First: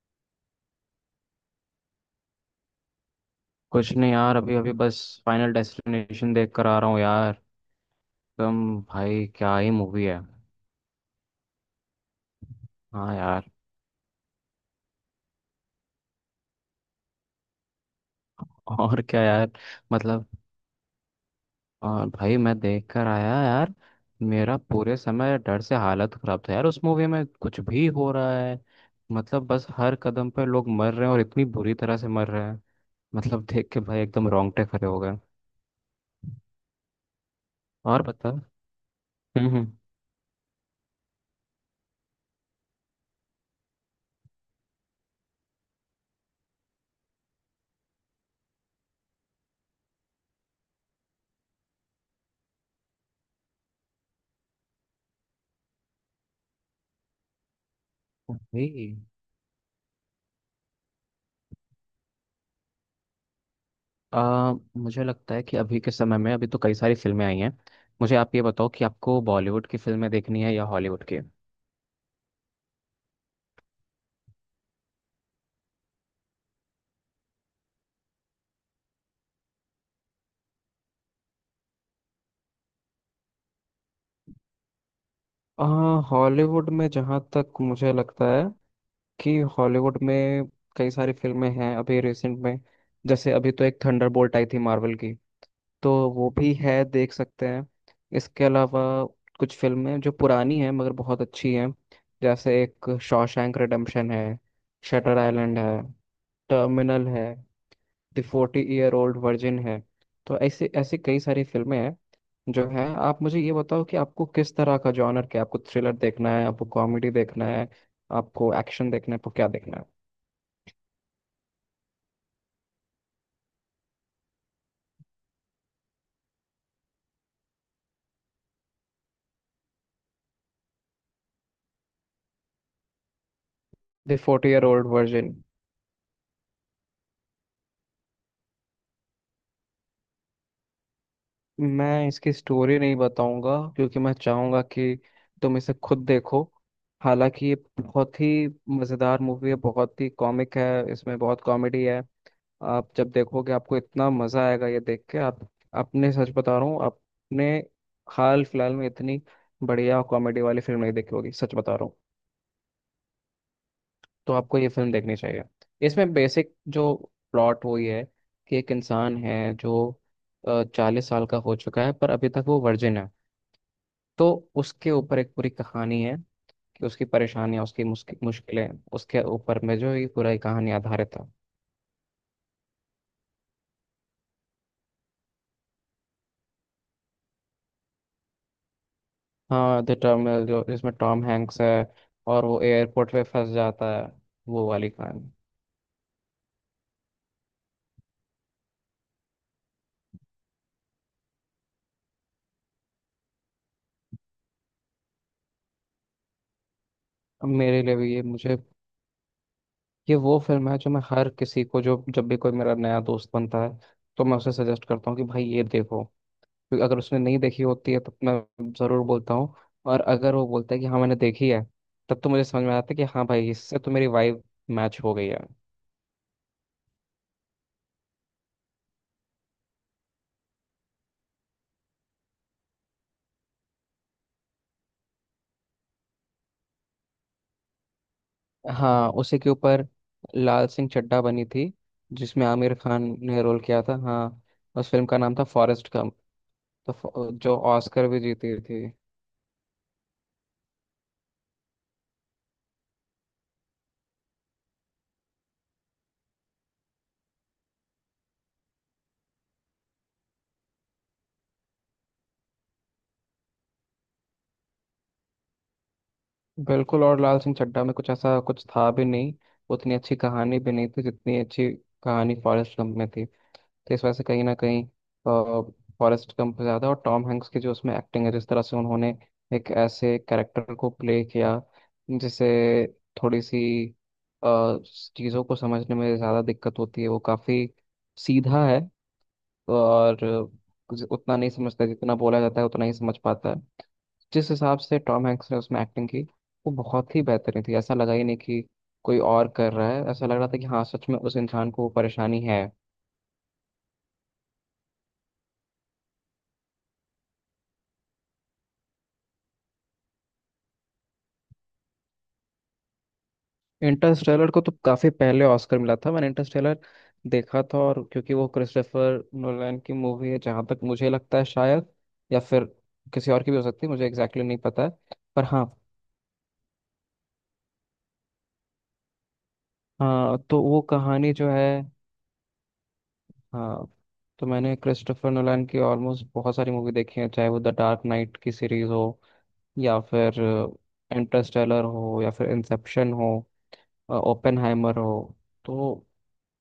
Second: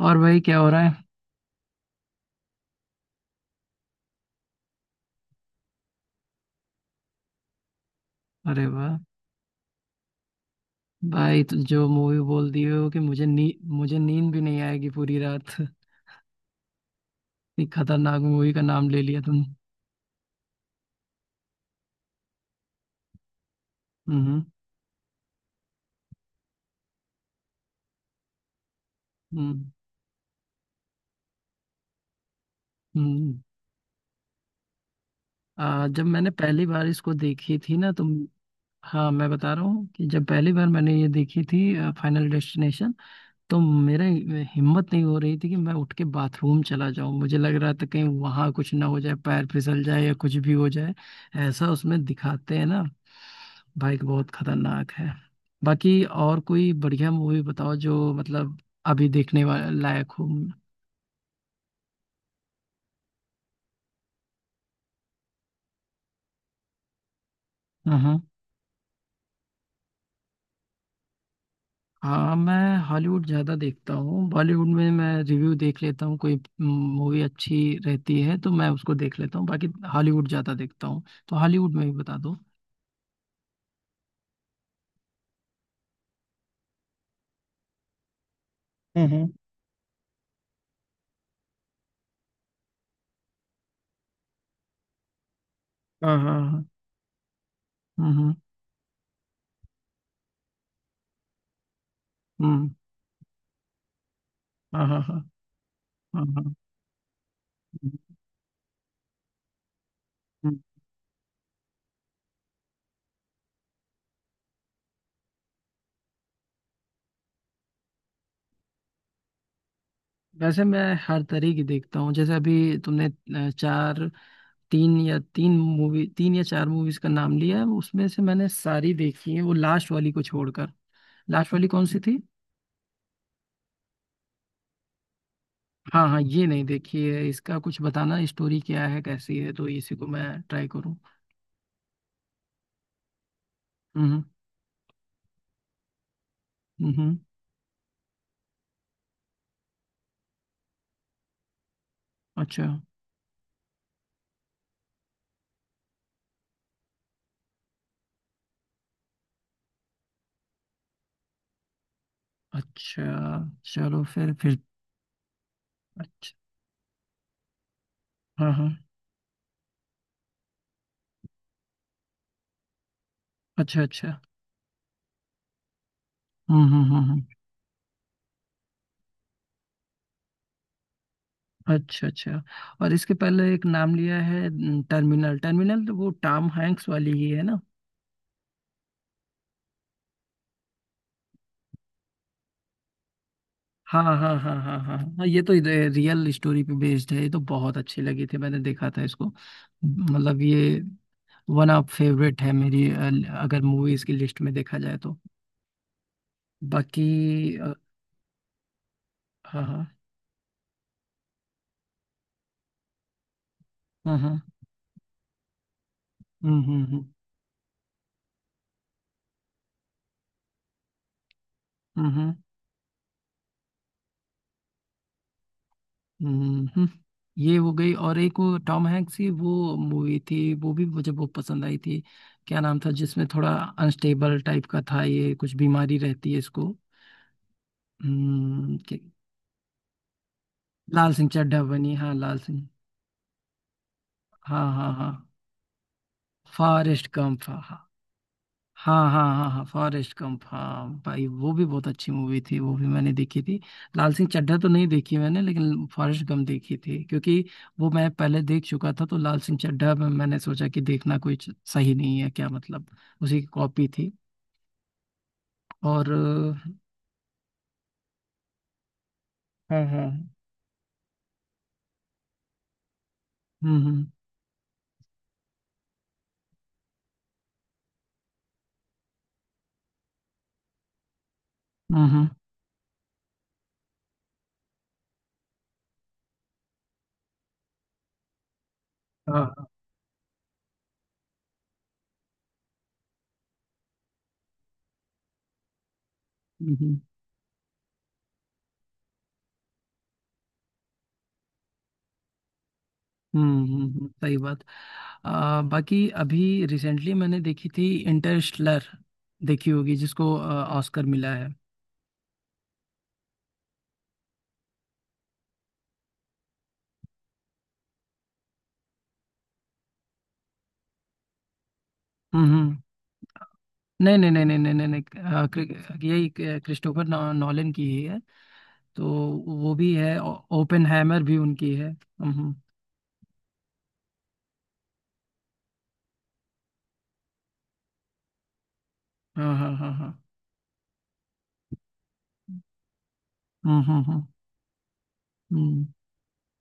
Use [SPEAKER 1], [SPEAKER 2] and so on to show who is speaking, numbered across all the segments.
[SPEAKER 1] और भाई क्या हो रहा है?
[SPEAKER 2] कुछ नहीं यार, अभी अभी बस फाइनल डेस्टिनेशन देख कर आ रहा हूँ यार। एकदम
[SPEAKER 1] अरे वाह।
[SPEAKER 2] भाई क्या ही मूवी है।
[SPEAKER 1] भाई तो जो मूवी बोल दिए हो कि
[SPEAKER 2] हाँ यार।
[SPEAKER 1] मुझे नींद भी नहीं आएगी पूरी रात। इतनी खतरनाक मूवी का नाम ले
[SPEAKER 2] और
[SPEAKER 1] लिया
[SPEAKER 2] क्या
[SPEAKER 1] तुम।
[SPEAKER 2] यार। मतलब और भाई मैं देख कर आया यार।
[SPEAKER 1] हम्म,
[SPEAKER 2] मेरा पूरे समय डर से हालत खराब था यार। उस मूवी में कुछ भी हो रहा है। मतलब
[SPEAKER 1] हम्म,
[SPEAKER 2] बस हर कदम पर लोग मर रहे हैं और इतनी बुरी तरह से मर रहे हैं।
[SPEAKER 1] हम्म।
[SPEAKER 2] मतलब देख के भाई एकदम रोंगटे खड़े हो गए।
[SPEAKER 1] जब मैंने पहली बार इसको देखी थी ना
[SPEAKER 2] और
[SPEAKER 1] तुम।
[SPEAKER 2] बता।
[SPEAKER 1] हाँ, मैं
[SPEAKER 2] हम्म
[SPEAKER 1] बता रहा
[SPEAKER 2] हम्म।
[SPEAKER 1] हूँ कि जब पहली बार मैंने ये देखी थी, फाइनल डेस्टिनेशन, तो मेरा हिम्मत नहीं हो रही थी कि मैं उठ के बाथरूम चला जाऊं, मुझे लग रहा था कहीं वहां कुछ ना हो जाए, पैर फिसल जाए या कुछ भी हो जाए। ऐसा उसमें दिखाते हैं ना। बाइक बहुत खतरनाक है। बाकी और कोई बढ़िया मूवी बताओ जो मतलब
[SPEAKER 2] भाई
[SPEAKER 1] अभी देखने लायक हो।
[SPEAKER 2] मुझे लगता है कि अभी के समय में अभी तो कई सारी फिल्में आई हैं। मुझे
[SPEAKER 1] हाँ,
[SPEAKER 2] आप ये बताओ कि आपको बॉलीवुड की फिल्में देखनी है या हॉलीवुड की।
[SPEAKER 1] हाँ, मैं हॉलीवुड ज़्यादा देखता हूँ। बॉलीवुड में मैं रिव्यू देख लेता हूँ, कोई मूवी अच्छी रहती है तो मैं उसको देख लेता हूँ। बाकी हॉलीवुड ज़्यादा देखता हूँ, तो हॉलीवुड में भी बता दो।
[SPEAKER 2] हाँ, हॉलीवुड में जहाँ तक मुझे लगता है
[SPEAKER 1] हम्म, हम्म,
[SPEAKER 2] कि हॉलीवुड में कई सारी फिल्में हैं अभी रिसेंट में। जैसे अभी तो एक थंडरबोल्ट आई थी मार्वल की, तो
[SPEAKER 1] हाँ
[SPEAKER 2] वो
[SPEAKER 1] हाँ
[SPEAKER 2] भी
[SPEAKER 1] हाँ,
[SPEAKER 2] है, देख सकते हैं।
[SPEAKER 1] हम्म,
[SPEAKER 2] इसके अलावा कुछ फिल्में जो पुरानी हैं मगर बहुत अच्छी हैं। जैसे
[SPEAKER 1] हम्म,
[SPEAKER 2] एक शॉशैंक रिडेम्पशन है,
[SPEAKER 1] हाँ हाँ हाँ
[SPEAKER 2] शटर
[SPEAKER 1] हाँ
[SPEAKER 2] आइलैंड है,
[SPEAKER 1] हाँ,
[SPEAKER 2] टर्मिनल है, द 40 ईयर ओल्ड वर्जिन है। तो
[SPEAKER 1] हम्म।
[SPEAKER 2] ऐसे ऐसे कई सारी फिल्में हैं जो हैं। आप मुझे ये बताओ कि आपको किस तरह का जॉनर क्या है? आपको थ्रिलर देखना है, आपको कॉमेडी देखना है, आपको एक्शन देखना है, आपको क्या देखना है।
[SPEAKER 1] वैसे मैं हर तरह की देखता हूँ। जैसे अभी तुमने चार तीन या तीन मूवी तीन या चार मूवीज का नाम लिया है, उसमें से मैंने सारी देखी है, वो लास्ट वाली को छोड़कर। लास्ट वाली कौन सी थी?
[SPEAKER 2] The 40 year old virgin.
[SPEAKER 1] हाँ, हाँ, ये नहीं देखी है, इसका कुछ बताना स्टोरी क्या है कैसी है, तो इसी को मैं ट्राई करूँ।
[SPEAKER 2] मैं इसकी स्टोरी नहीं बताऊंगा क्योंकि मैं
[SPEAKER 1] हम्म,
[SPEAKER 2] चाहूंगा कि तुम इसे खुद देखो।
[SPEAKER 1] हम्म,
[SPEAKER 2] हालांकि ये बहुत ही मज़ेदार मूवी है, बहुत ही कॉमिक है, इसमें बहुत कॉमेडी है।
[SPEAKER 1] अच्छा,
[SPEAKER 2] आप जब देखोगे, आपको इतना मजा आएगा ये देख के। आप, अपने सच बता रहा हूँ, अपने हाल फिलहाल में इतनी बढ़िया कॉमेडी वाली फिल्म नहीं देखी होगी, सच बता रहा हूँ।
[SPEAKER 1] अच्छा। चलो फिर
[SPEAKER 2] तो
[SPEAKER 1] फिर
[SPEAKER 2] आपको ये फिल्म देखनी चाहिए। इसमें
[SPEAKER 1] अच्छा।
[SPEAKER 2] बेसिक जो प्लॉट वो ये है
[SPEAKER 1] हाँ,
[SPEAKER 2] कि एक
[SPEAKER 1] हाँ।
[SPEAKER 2] इंसान है जो 40 साल का हो चुका है पर अभी तक वो वर्जिन है।
[SPEAKER 1] अच्छा, अच्छा।
[SPEAKER 2] तो उसके ऊपर एक पूरी कहानी है
[SPEAKER 1] हम्म, हम्म,
[SPEAKER 2] कि
[SPEAKER 1] हम्म,
[SPEAKER 2] उसकी परेशानियां, उसकी मुश्किल मुश्किलें, उसके ऊपर में जो ये पूरा एक कहानी आधारित है।
[SPEAKER 1] अच्छा, अच्छा। और इसके पहले एक नाम लिया है, टर्मिनल। टर्मिनल तो वो टॉम हैंक्स वाली ही है ना?
[SPEAKER 2] हाँ, द टर्मिनल, जो जिसमें टॉम हैंक्स है और वो एयरपोर्ट पे फंस जाता
[SPEAKER 1] हाँ
[SPEAKER 2] है,
[SPEAKER 1] हाँ हाँ हाँ
[SPEAKER 2] वो
[SPEAKER 1] हाँ
[SPEAKER 2] वाली
[SPEAKER 1] हाँ हाँ,
[SPEAKER 2] कहानी।
[SPEAKER 1] ये तो रियल स्टोरी पे बेस्ड है, ये तो बहुत अच्छी लगी थी, मैंने देखा था इसको। मतलब ये वन ऑफ फेवरेट है मेरी, अगर मूवीज की लिस्ट में देखा जाए तो। बाकी
[SPEAKER 2] अब
[SPEAKER 1] अ,
[SPEAKER 2] मेरे लिए भी ये, मुझे
[SPEAKER 1] हाँ हाँ
[SPEAKER 2] ये वो फिल्म है जो मैं हर किसी को, जो जब भी कोई मेरा नया दोस्त बनता है,
[SPEAKER 1] हाँ
[SPEAKER 2] तो मैं
[SPEAKER 1] हाँ,
[SPEAKER 2] उसे सजेस्ट करता हूँ कि भाई ये देखो।
[SPEAKER 1] हम्म, हम्म,
[SPEAKER 2] क्योंकि अगर
[SPEAKER 1] हम्म,
[SPEAKER 2] उसने नहीं देखी होती है तो मैं ज़रूर बोलता हूँ। और अगर वो बोलता है कि हाँ मैंने देखी है,
[SPEAKER 1] हम्म,
[SPEAKER 2] तब तो मुझे समझ में आता है कि हाँ भाई इससे तो मेरी वाइब मैच हो गई है।
[SPEAKER 1] हम्म। ये हो गई, और एक वो टॉम हैंक्स की वो मूवी थी, वो भी मुझे बहुत पसंद आई थी। क्या नाम था? जिसमें थोड़ा अनस्टेबल टाइप का था, ये कुछ बीमारी रहती है इसको। हम्म क्या-
[SPEAKER 2] हाँ, उसी के ऊपर लाल सिंह
[SPEAKER 1] लाल
[SPEAKER 2] चड्ढा
[SPEAKER 1] सिंह
[SPEAKER 2] बनी
[SPEAKER 1] चड्ढा
[SPEAKER 2] थी,
[SPEAKER 1] बनी, हाँ, लाल
[SPEAKER 2] जिसमें
[SPEAKER 1] सिंह।
[SPEAKER 2] आमिर खान ने रोल किया था। हाँ,
[SPEAKER 1] हाँ
[SPEAKER 2] उस
[SPEAKER 1] हाँ
[SPEAKER 2] फिल्म
[SPEAKER 1] हाँ,
[SPEAKER 2] का नाम था फॉरेस्ट गंप। तो
[SPEAKER 1] फॉरेस्ट गंप,
[SPEAKER 2] जो
[SPEAKER 1] हाँ
[SPEAKER 2] ऑस्कर भी जीती थी।
[SPEAKER 1] हाँ हाँ हाँ हाँ हाँ फॉरेस्ट गंप, हाँ भाई वो भी बहुत अच्छी मूवी थी, वो भी मैंने देखी थी। लाल सिंह चड्ढा तो नहीं देखी मैंने, लेकिन फॉरेस्ट गंप देखी थी, क्योंकि वो मैं पहले देख चुका था, तो लाल सिंह चड्ढा में मैंने सोचा कि देखना कोई सही नहीं है क्या, मतलब उसी की कॉपी थी। और
[SPEAKER 2] बिल्कुल, और लाल सिंह चड्ढा में कुछ ऐसा कुछ था भी नहीं।
[SPEAKER 1] हाँ
[SPEAKER 2] उतनी अच्छी
[SPEAKER 1] हाँ,
[SPEAKER 2] कहानी भी नहीं थी जितनी अच्छी कहानी फॉरेस्ट गंप में थी।
[SPEAKER 1] हम्म,
[SPEAKER 2] तो इस
[SPEAKER 1] हम्म,
[SPEAKER 2] वजह से कहीं ना कहीं फॉरेस्ट गंप ज़्यादा, और टॉम हैंक्स की जो उसमें एक्टिंग है, जिस तरह से उन्होंने एक ऐसे कैरेक्टर को प्ले किया
[SPEAKER 1] हम्म,
[SPEAKER 2] जिसे थोड़ी सी चीज़ों को समझने में ज़्यादा दिक्कत होती है, वो काफ़ी सीधा है
[SPEAKER 1] हाँ हाँ,
[SPEAKER 2] और कुछ उतना नहीं समझता, जितना बोला जाता है उतना ही समझ पाता है। जिस हिसाब से टॉम हैंक्स ने उसमें एक्टिंग की, वो
[SPEAKER 1] हम्म, हम्म।
[SPEAKER 2] बहुत ही बेहतरीन थी। ऐसा लगा ही नहीं कि कोई और कर रहा है, ऐसा लग रहा था कि हाँ सच में उस इंसान को वो परेशानी है।
[SPEAKER 1] हम्म, सही बात। बाकी अभी रिसेंटली मैंने देखी थी इंटरस्टेलर, देखी होगी। जिसको ऑस्कर मिला है।
[SPEAKER 2] इंटरस्टेलर को तो काफी पहले ऑस्कर मिला था। मैंने इंटरस्टेलर देखा था, और क्योंकि वो क्रिस्टोफर नोलन की मूवी है जहां तक मुझे लगता है, शायद, या
[SPEAKER 1] हम्म,
[SPEAKER 2] फिर किसी और की भी हो सकती है, मुझे
[SPEAKER 1] नहीं नहीं
[SPEAKER 2] एग्जैक्टली
[SPEAKER 1] नहीं
[SPEAKER 2] exactly
[SPEAKER 1] नहीं
[SPEAKER 2] नहीं
[SPEAKER 1] नहीं
[SPEAKER 2] पता
[SPEAKER 1] नहीं
[SPEAKER 2] है।
[SPEAKER 1] नहीं,
[SPEAKER 2] पर हाँ।
[SPEAKER 1] यही क्रिस्टोफर नॉलन की ही है। तो वो भी है।
[SPEAKER 2] हाँ तो वो
[SPEAKER 1] ओपेनहाइमर
[SPEAKER 2] कहानी
[SPEAKER 1] भी
[SPEAKER 2] जो है।
[SPEAKER 1] उनकी है। हम्म,
[SPEAKER 2] हाँ तो मैंने क्रिस्टोफर नोलन की ऑलमोस्ट बहुत सारी मूवी देखी है, चाहे वो द डार्क नाइट की सीरीज हो,
[SPEAKER 1] हाँ हाँ हाँ
[SPEAKER 2] या
[SPEAKER 1] हाँ,
[SPEAKER 2] फिर इंटरस्टेलर हो, या फिर इंसेप्शन हो,
[SPEAKER 1] हम्म, हम्म, हम्म,
[SPEAKER 2] ओपेनहाइमर हो। तो
[SPEAKER 1] हम्म,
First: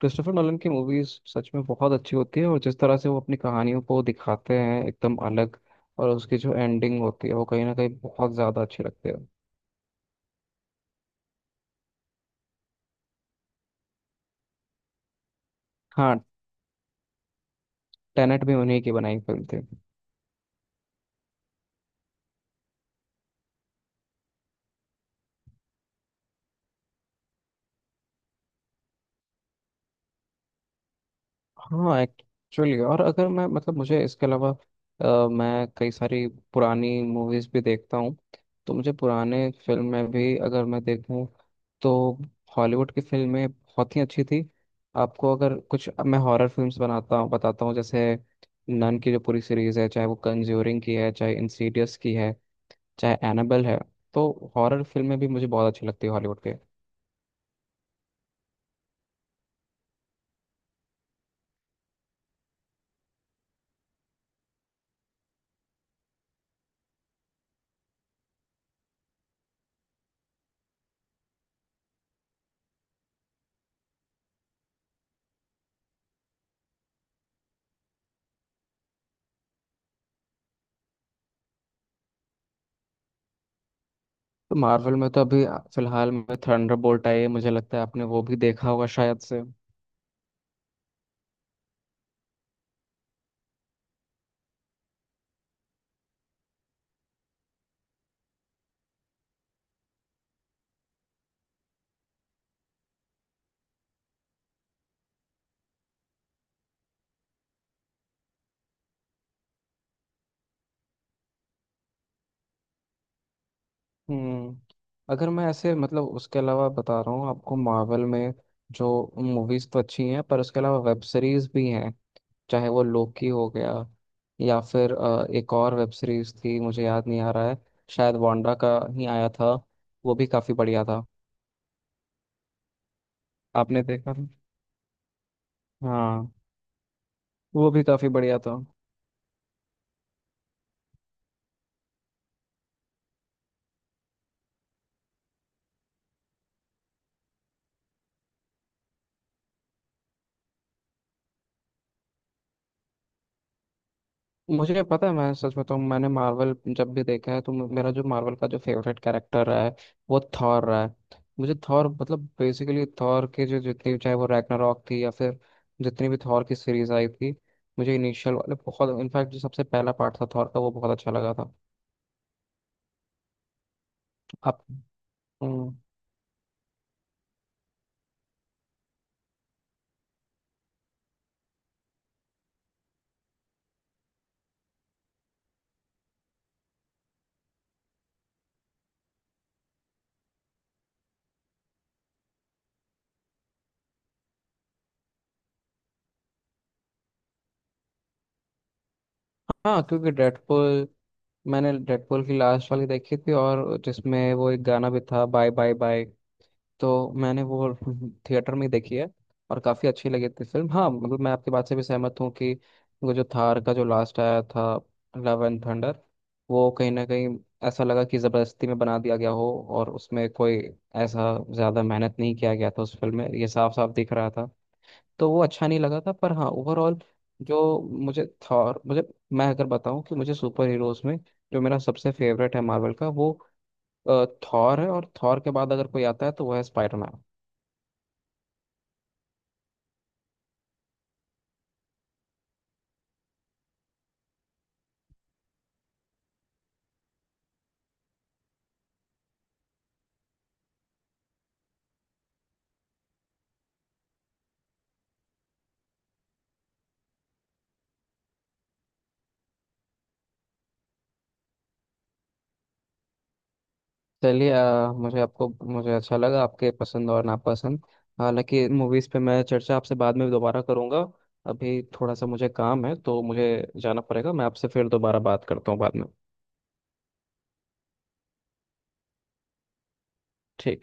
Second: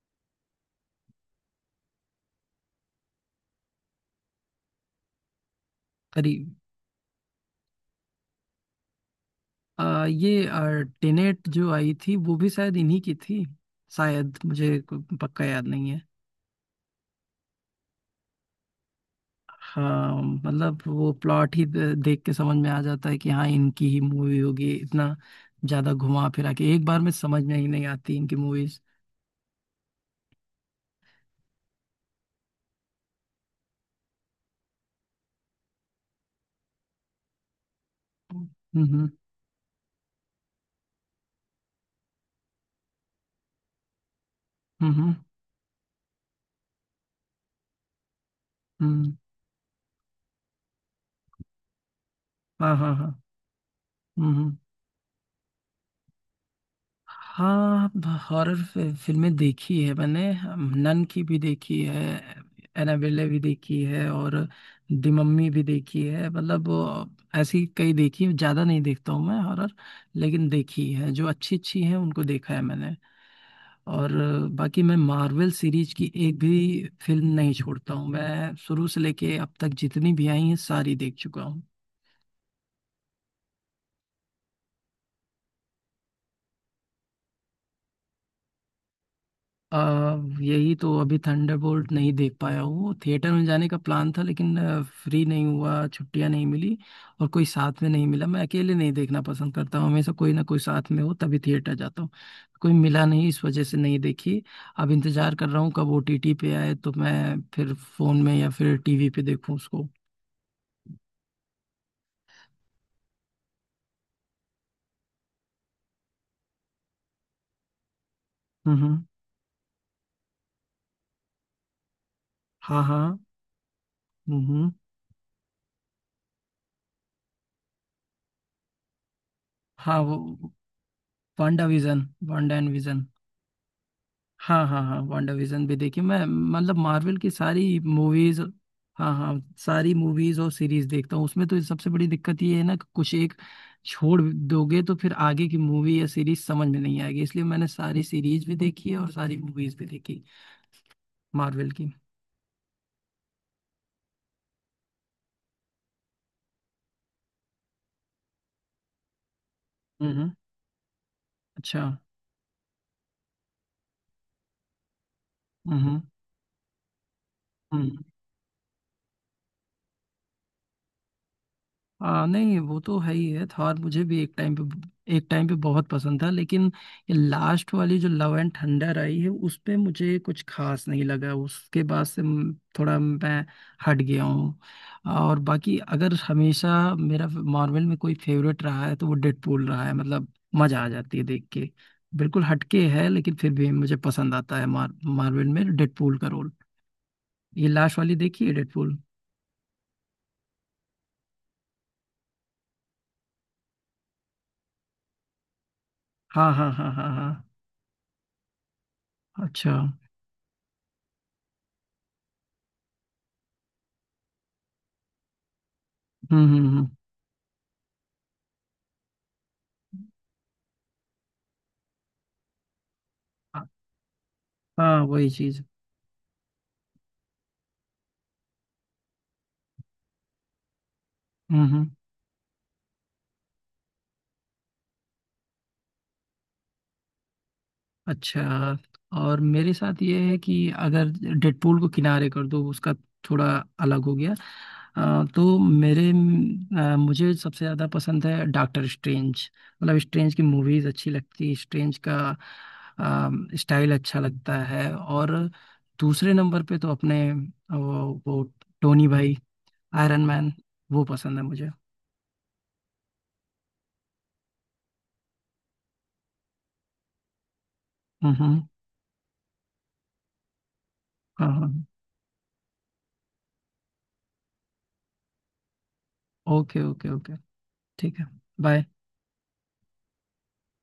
[SPEAKER 2] क्रिस्टोफर नॉलन की मूवीज सच में बहुत अच्छी होती है, और जिस तरह से वो अपनी कहानियों को दिखाते हैं एकदम अलग, और उसकी
[SPEAKER 1] करीब।
[SPEAKER 2] जो एंडिंग होती है वो कहीं ना कहीं बहुत ज़्यादा अच्छी लगती है।
[SPEAKER 1] ये टेनेट जो आई थी वो भी शायद इन्हीं की थी। शायद मुझे पक्का याद नहीं है।
[SPEAKER 2] हाँ, टेनेट भी उन्हीं की बनाई फिल्म थी।
[SPEAKER 1] हाँ, मतलब वो प्लॉट ही देख के समझ में आ जाता है कि हाँ इनकी ही मूवी होगी, इतना ज्यादा घुमा फिरा के एक बार में समझ में ही नहीं आती इनकी मूवीज।
[SPEAKER 2] हाँ एक्चुअली। और अगर मैं, मतलब मुझे इसके अलावा, मैं कई सारी पुरानी मूवीज भी देखता हूँ। तो मुझे
[SPEAKER 1] हम्म,
[SPEAKER 2] पुराने फिल्म में भी अगर मैं देखूँ, तो हॉलीवुड की फिल्में बहुत ही अच्छी थी।
[SPEAKER 1] हम्म, हम्म,
[SPEAKER 2] आपको अगर कुछ, अब मैं हॉरर फिल्म्स बनाता हूँ बताता हूँ, जैसे नन
[SPEAKER 1] हम्म,
[SPEAKER 2] की जो पूरी सीरीज है, चाहे वो कंज्यूरिंग की है, चाहे इंसीडियस की है,
[SPEAKER 1] हाँ हाँ हाँ,
[SPEAKER 2] चाहे एनाबेल है, तो
[SPEAKER 1] हम्म।
[SPEAKER 2] हॉरर फिल्में भी मुझे बहुत अच्छी लगती है हॉलीवुड के।
[SPEAKER 1] हाँ, हॉरर फिल्में देखी है मैंने। हम, नन की भी देखी है, एनाबेले भी देखी है, और दी मम्मी भी देखी है। मतलब ऐसी कई देखी, ज़्यादा नहीं देखता हूँ मैं हॉरर, लेकिन देखी है। जो अच्छी अच्छी है उनको देखा है मैंने। और बाकी मैं मार्वल सीरीज की एक भी फिल्म नहीं छोड़ता हूँ, मैं शुरू से लेके अब तक जितनी भी आई हैं सारी देख चुका हूँ।
[SPEAKER 2] तो मार्वल में तो अभी फिलहाल में थंडरबोल्ट आई है, मुझे लगता है आपने वो भी देखा होगा शायद से।
[SPEAKER 1] अ, यही तो, अभी थंडरबोल्ट नहीं देख पाया हूँ। थिएटर में जाने का प्लान था, लेकिन फ्री नहीं हुआ, छुट्टियाँ नहीं मिली, और कोई साथ में नहीं मिला। मैं अकेले नहीं देखना पसंद करता हूँ, हमेशा कोई ना कोई साथ में हो तभी थिएटर जाता हूँ। कोई मिला नहीं, इस वजह से नहीं देखी। अब इंतजार कर रहा हूँ कब ओटीटी पे आए, तो मैं फिर फोन में या फिर टीवी पे देखूँ उसको।
[SPEAKER 2] हम्म। अगर मैं ऐसे, मतलब उसके अलावा बता रहा हूँ आपको, मार्वल में
[SPEAKER 1] हम्म,
[SPEAKER 2] जो
[SPEAKER 1] हम्म,
[SPEAKER 2] मूवीज तो अच्छी हैं, पर उसके अलावा वेब सीरीज भी हैं। चाहे
[SPEAKER 1] हाँ
[SPEAKER 2] वो
[SPEAKER 1] हाँ,
[SPEAKER 2] लोकी हो गया, या
[SPEAKER 1] हम्म,
[SPEAKER 2] फिर एक और वेब सीरीज थी मुझे याद नहीं आ रहा है। शायद वांडा का ही आया था।
[SPEAKER 1] हाँ
[SPEAKER 2] वो
[SPEAKER 1] वो,
[SPEAKER 2] भी काफी बढ़िया था।
[SPEAKER 1] Wanda Vision, Wanda and Vision.
[SPEAKER 2] आपने देखा था?
[SPEAKER 1] हाँ हाँ हाँ, वांडा विजन भी देखी मैं,
[SPEAKER 2] हाँ,
[SPEAKER 1] मतलब मार्वल की
[SPEAKER 2] वो
[SPEAKER 1] सारी
[SPEAKER 2] भी काफी बढ़िया
[SPEAKER 1] मूवीज।
[SPEAKER 2] था।
[SPEAKER 1] हाँ हाँ, सारी मूवीज और सीरीज देखता हूँ। उसमें तो सबसे बड़ी दिक्कत ये है ना, कि कुछ एक छोड़ दोगे तो फिर आगे की मूवी या सीरीज समझ में नहीं आएगी, इसलिए मैंने सारी सीरीज भी देखी है और सारी मूवीज भी देखी, मार्वल की।
[SPEAKER 2] मुझे पता है। मैं सच बताऊं, मैंने मार्वल जब भी देखा है, तो मेरा जो मार्वल का जो फेवरेट कैरेक्टर रहा है वो
[SPEAKER 1] हम्म,
[SPEAKER 2] थॉर रहा है। मुझे
[SPEAKER 1] अच्छा,
[SPEAKER 2] थॉर, मतलब बेसिकली थॉर के जो, जितनी चाहे वो रैग्नारॉक थी, या फिर
[SPEAKER 1] हम्म,
[SPEAKER 2] जितनी भी थॉर की सीरीज आई थी, मुझे
[SPEAKER 1] हम्म।
[SPEAKER 2] इनिशियल वाले बहुत, इनफैक्ट जो सबसे पहला पार्ट था थॉर का वो बहुत अच्छा लगा था।
[SPEAKER 1] हाँ नहीं, वो तो है ही है, थॉर मुझे भी एक टाइम
[SPEAKER 2] आप।
[SPEAKER 1] पे एक टाइम पे
[SPEAKER 2] हम्म।
[SPEAKER 1] बहुत पसंद था, लेकिन ये लास्ट वाली जो लव एंड थंडर आई है उस पे मुझे कुछ खास नहीं लगा। उसके बाद से थोड़ा मैं हट गया हूँ। और बाकी अगर हमेशा मेरा मार्वल में कोई फेवरेट रहा है तो वो डेडपूल रहा है, मतलब मजा आ जाती है देख के। बिल्कुल हटके है, लेकिन फिर भी मुझे पसंद आता है मार्वल में डेडपूल का रोल। ये लास्ट वाली देखी है डेडपूल।
[SPEAKER 2] हाँ क्योंकि डेडपुल, मैंने डेडपुल की लास्ट वाली देखी थी, और जिसमें वो एक गाना भी था, बाय बाय बाय।
[SPEAKER 1] हाँ हाँ हाँ हाँ
[SPEAKER 2] तो
[SPEAKER 1] हाँ,
[SPEAKER 2] मैंने वो थिएटर में ही देखी है, और
[SPEAKER 1] अच्छा,
[SPEAKER 2] काफ़ी अच्छी लगी थी फिल्म। हाँ मतलब मैं आपकी बात से भी सहमत हूँ कि वो जो थार का जो लास्ट आया था, लव एंड थंडर,
[SPEAKER 1] हम्म, हम्म,
[SPEAKER 2] वो
[SPEAKER 1] हम्म,
[SPEAKER 2] कहीं ना कहीं ऐसा लगा कि ज़बरदस्ती में बना दिया गया हो, और उसमें कोई ऐसा ज़्यादा मेहनत नहीं किया गया था उस फिल्म में, ये साफ साफ दिख रहा था।
[SPEAKER 1] हाँ
[SPEAKER 2] तो
[SPEAKER 1] वही
[SPEAKER 2] वो
[SPEAKER 1] चीज,
[SPEAKER 2] अच्छा नहीं लगा था, पर हाँ ओवरऑल, जो मुझे थॉर, मुझे, मैं अगर बताऊं कि मुझे सुपर हीरोज़ में जो मेरा
[SPEAKER 1] हम्म,
[SPEAKER 2] सबसे फेवरेट है मार्वल का, वो थॉर है। और थॉर के बाद अगर कोई आता है तो वो है स्पाइडरमैन।
[SPEAKER 1] अच्छा। और मेरे साथ ये है कि अगर डेडपूल को किनारे कर दो, उसका थोड़ा अलग हो गया। तो मेरे मुझे सबसे ज्यादा पसंद है डॉक्टर स्ट्रेंज। मतलब स्ट्रेंज की मूवीज अच्छी लगती है, स्ट्रेंज का स्टाइल अच्छा लगता है। और दूसरे नंबर पे तो अपने वो टोनी भाई, आयरन मैन, वो पसंद है मुझे।
[SPEAKER 2] चलिए, मुझे, आपको, मुझे अच्छा लगा आपके पसंद और नापसंद।
[SPEAKER 1] हम्म, हम्म,
[SPEAKER 2] हालांकि मूवीज़ पे मैं चर्चा आपसे बाद में दोबारा करूँगा।
[SPEAKER 1] हाँ, हाँ,
[SPEAKER 2] अभी थोड़ा सा मुझे काम है तो मुझे जाना पड़ेगा। मैं आपसे फिर दोबारा बात करता हूँ बाद में।
[SPEAKER 1] ओके ओके ओके, ठीक है, बाय।
[SPEAKER 2] ठीक।